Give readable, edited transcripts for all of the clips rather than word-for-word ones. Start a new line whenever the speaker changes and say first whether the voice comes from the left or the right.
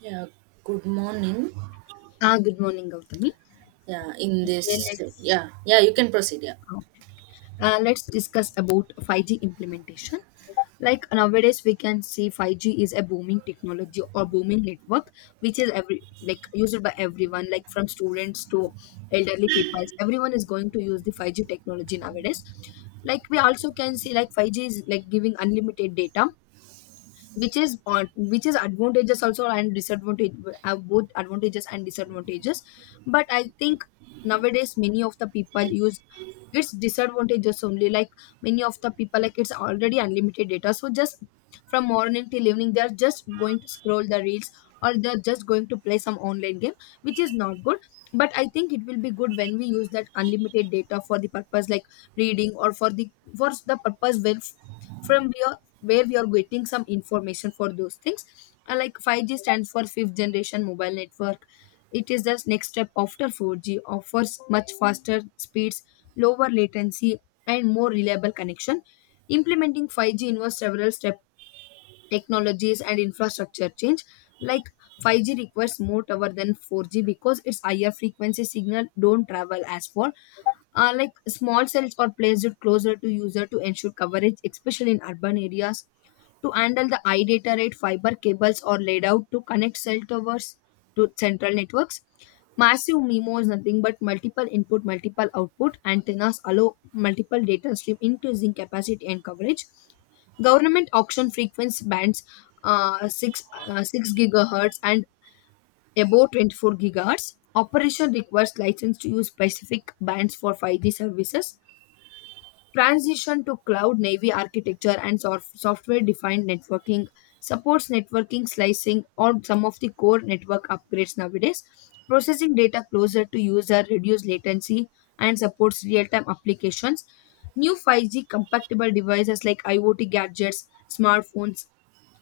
right: Yeah, good morning.
left: Ah, good morning, Gautami.
right: Yeah, in
left: Okay,
right: this,
left: let's
right: yeah, yeah, you can proceed. Yeah.
left: uh, let's discuss about 5G implementation. Like nowadays, we can see 5G is a booming technology or booming network, which is every like used by everyone, like from students to elderly people. Everyone is going to use the 5G technology nowadays. Like we also can see, like 5G is like giving unlimited data which is advantages also and disadvantage both advantages and disadvantages, but I think nowadays many of the people use its disadvantages only, like many of the people like it's already unlimited data, so just from morning till evening they're just going to scroll the reels or they're just going to play some online game, which is not good. But I think it will be good when we use that unlimited data for the purpose, like reading, or for the purpose from where we are getting some information for those things. Like 5G stands for fifth generation mobile network. It is the next step after 4G, offers much faster speeds, lower latency, and more reliable connection. Implementing 5G involves several step technologies and infrastructure change, like 5G requires more tower than 4G because its higher frequency signal don't travel as far. Like small cells are placed closer to user to ensure coverage, especially in urban areas. To handle the high data rate, fiber cables are laid out to connect cell towers to central networks. Massive MIMO is nothing but multiple input, multiple output. Antennas allow multiple data stream, increasing capacity and coverage. Government auction frequency bands, 6 gigahertz and above 24 gigahertz. Operation requires license to use specific bands for 5G services. Transition to cloud navy architecture and software defined networking supports networking slicing or some of the core network upgrades nowadays. Processing data closer to user, reduce latency, and supports real time applications. New 5G compatible devices like IoT gadgets, smartphones,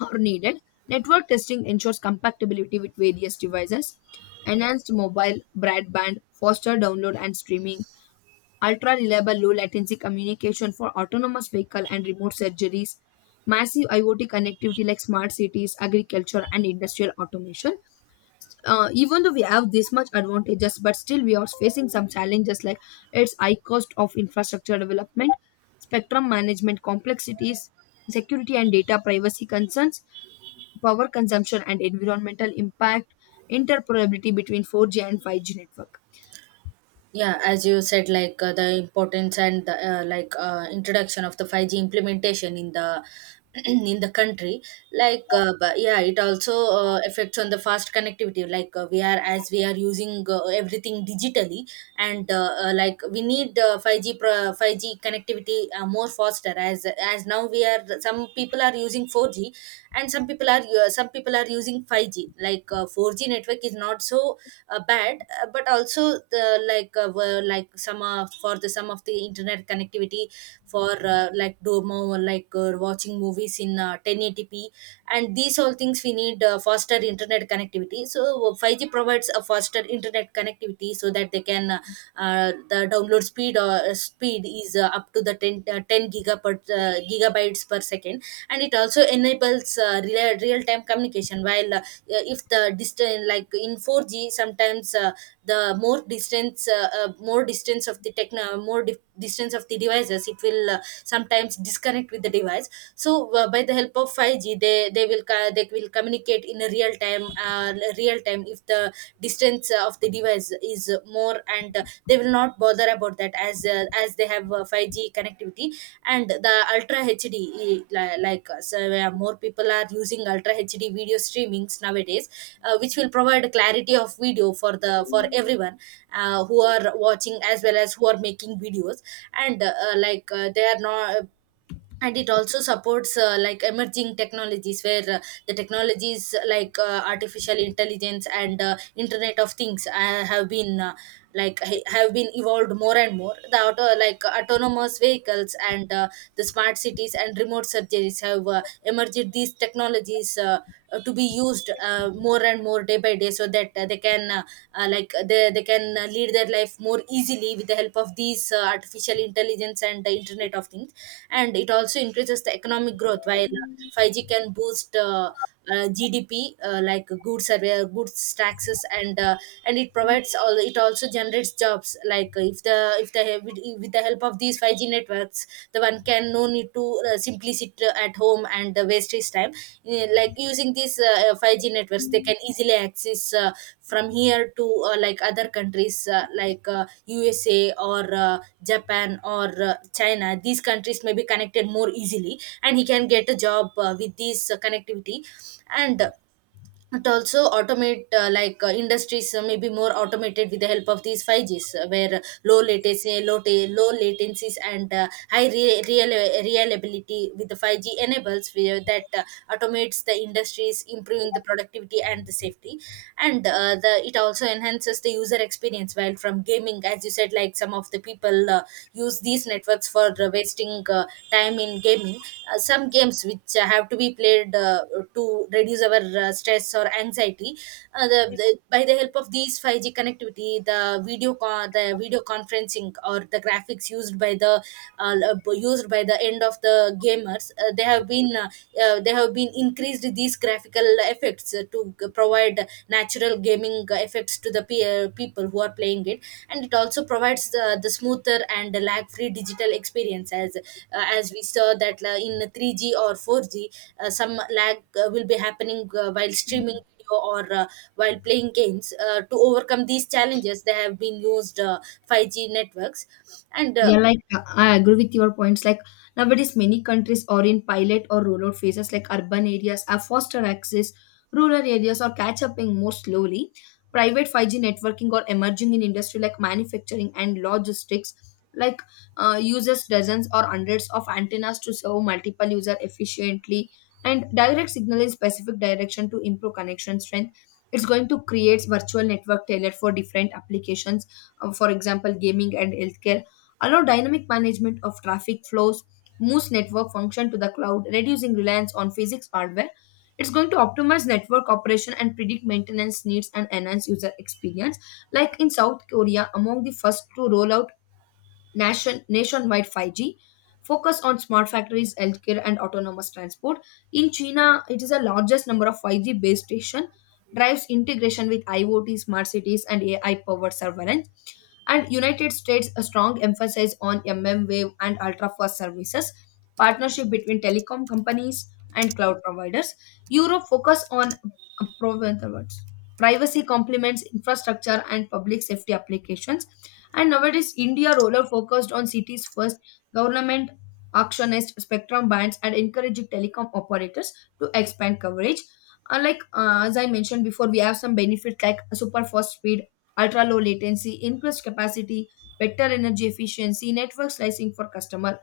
left: or needed. Network testing ensures compatibility with various devices, enhanced mobile broadband, faster download and streaming, ultra reliable low latency communication for autonomous vehicle and remote surgeries, massive IoT connectivity like smart cities, agriculture, and industrial automation. Even though we have this much advantages, but still we are facing some challenges, like its high cost of infrastructure development, spectrum management complexities, security and data privacy concerns, power consumption and environmental impact, interoperability between 4G and 5G network.
right: Yeah as you said, like, the importance and the, introduction of the 5G implementation in the in the country, like, but yeah it also affects on the fast connectivity, like, we are as we are using everything digitally. And, like, we need 5G connectivity more faster, as now, we are some people are using 4G, and some people are using 5G. Like, 4G network is not so bad, but also the, were like some, for the some of the internet connectivity for, like, domo, or like, watching movies in 1080p, and these all things. We need faster internet connectivity, so 5G provides a faster internet connectivity so that the download speed or speed is up to the 10 gigabytes per second. And it also enables real time communication, while, if the distance, like, in 4G, sometimes the more distance of the, techno more, distance of the devices, it will sometimes disconnect with the device. So by the help of 5G, they will, they will communicate in a real time, real time, if the distance of the device is more, and they will not bother about that, as they have 5G connectivity. And the ultra hd, like, so more people are using ultra hd video streamings nowadays, which will provide clarity of video for the, for everyone, who are watching, as well as who are making videos. And, like, they are not. And it also supports like emerging technologies, where, the technologies like, artificial intelligence and internet of things have been evolved more and more. The, auto like autonomous vehicles, and the smart cities and remote surgeries have emerged these technologies to be used more and more day by day, so that they, can lead their life more easily with the help of these, artificial intelligence and the internet of things. And it also increases the economic growth, while 5G can boost GDP, like, goods survey, goods taxes, and it provides all. It also generates jobs. Like, if the, with the help of these 5G networks, the one can no need to simply sit at home and waste his time. Like, using these 5G networks, they can easily access from here to, like other countries, like, USA or Japan or China. These countries may be connected more easily, and he can get a job with this connectivity. And it also automate, like, industries may be more automated with the help of these 5Gs, where, low latency, low latencies and real reliability with the 5G enables, where that automates the industries, improving the productivity and the safety. And the it also enhances the user experience, while from gaming, as you said, like, some of the people use these networks for wasting time in gaming. Some games which have to be played to reduce our stress or anxiety. The, by the help of these 5G connectivity, the video conferencing, or the graphics used by the, uh, used by the end of the gamers, they have been increased, these graphical effects to provide natural gaming effects to the, people who are playing it. And it also provides the smoother and lag free digital experience, as we saw that in 3G or 4G, some lag will be happening while streaming video or while playing games. To overcome these challenges, they have been used 5G networks. And,
left: Yeah, like I agree with your points. Like nowadays, many countries are in pilot or rollout phases, like urban areas are foster access, rural areas are catch upping more slowly. Private 5G networking are emerging in industry like manufacturing and logistics, like uses dozens or hundreds of antennas to serve multiple user efficiently and direct signal in specific direction to improve connection strength. It's going to create virtual network tailored for different applications, for example, gaming and healthcare allow dynamic management of traffic flows, moves network function to the cloud, reducing reliance on physics hardware. It's going to optimize network operation and predict maintenance needs and enhance user experience. Like in South Korea, among the first to roll out nationwide 5G, focus on smart factories, healthcare, and autonomous transport. In China, it is the largest number of 5G base station, drives integration with IoT, smart cities, and AI-powered surveillance. And United States, a strong emphasis on mmWave and ultra-fast services, partnership between telecom companies and cloud providers. Europe focus on uh, prov- privacy complements infrastructure and public safety applications. And nowadays, India roller focused on cities first, government actionist spectrum bands and encouraged telecom operators to expand coverage. Unlike as I mentioned before, we have some benefits like super fast speed, ultra low latency, increased capacity, better energy efficiency, network slicing for customer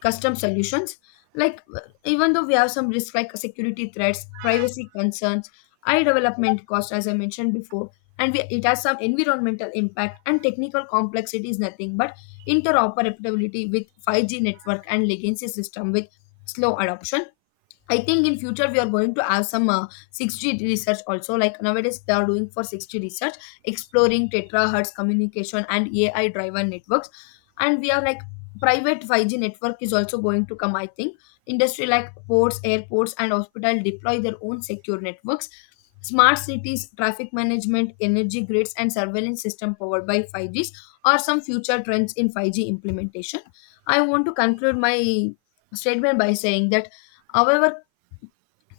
left: custom solutions, like even though we have some risks like security threats, privacy concerns, high development cost as I mentioned before. And it has some environmental impact, and technical complexity is nothing but interoperability with 5G network and legacy system with slow adoption. I think in future we are going to have some 6G research also. Like nowadays they are doing for 6G research, exploring terahertz communication and AI driven networks. And we are like private 5G network is also going to come. I think industry like ports, airports, and hospital deploy their own secure networks. Smart cities, traffic management, energy grids, and surveillance system powered by 5Gs are some future trends in 5G implementation. I want to conclude my statement by saying that. However,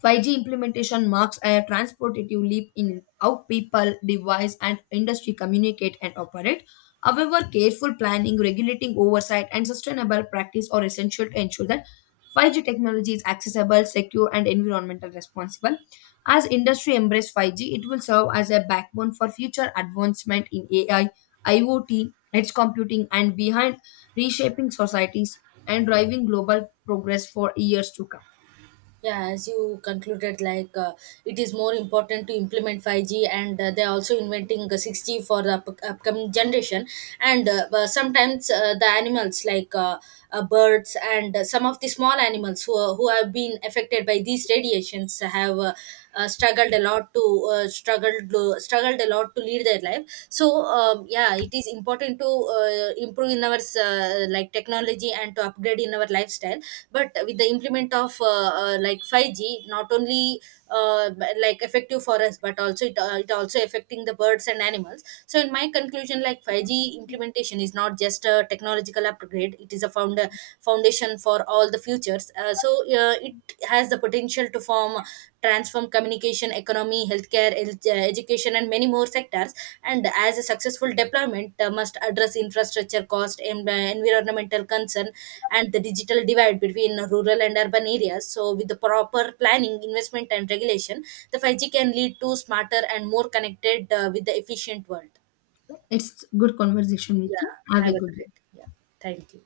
left: 5G implementation marks a transformative leap in how people, device, and industry communicate and operate. However, careful planning, regulating oversight, and sustainable practice are essential to ensure that 5G technology is accessible, secure, and environmental responsible. As industry embrace 5G, it will serve as a backbone for future advancement in AI, IoT, edge computing, and behind reshaping societies and driving global progress for years to come.
right: yeah, as you concluded, like, it is more important to implement 5G, and they're also inventing 6G for the upcoming generation. And, but sometimes the animals, like, birds, and some of the small animals who, are, who have been affected by these radiations have, struggled a lot to, struggled a lot to lead their life. So, yeah, it is important to improve in our like technology and to upgrade in our lifestyle. But with the implement of like 5G, not only like effective for us but also it, it also affecting the birds and animals. So in my conclusion, like, 5G implementation is not just a technological upgrade, it is a, foundation for all the futures. So it has the potential to form, transform communication, economy, healthcare, education, and many more sectors. And as a successful deployment must address infrastructure cost and environmental concern, and the digital divide between rural and urban areas. So, with the proper planning, investment, and regulation, the 5G can lead to smarter and more connected, with the efficient world.
left: It's good conversation
right: Yeah,
left: with you. Have
right: have
left: a
right: a
left: good day.
right: great. Yeah, thank you.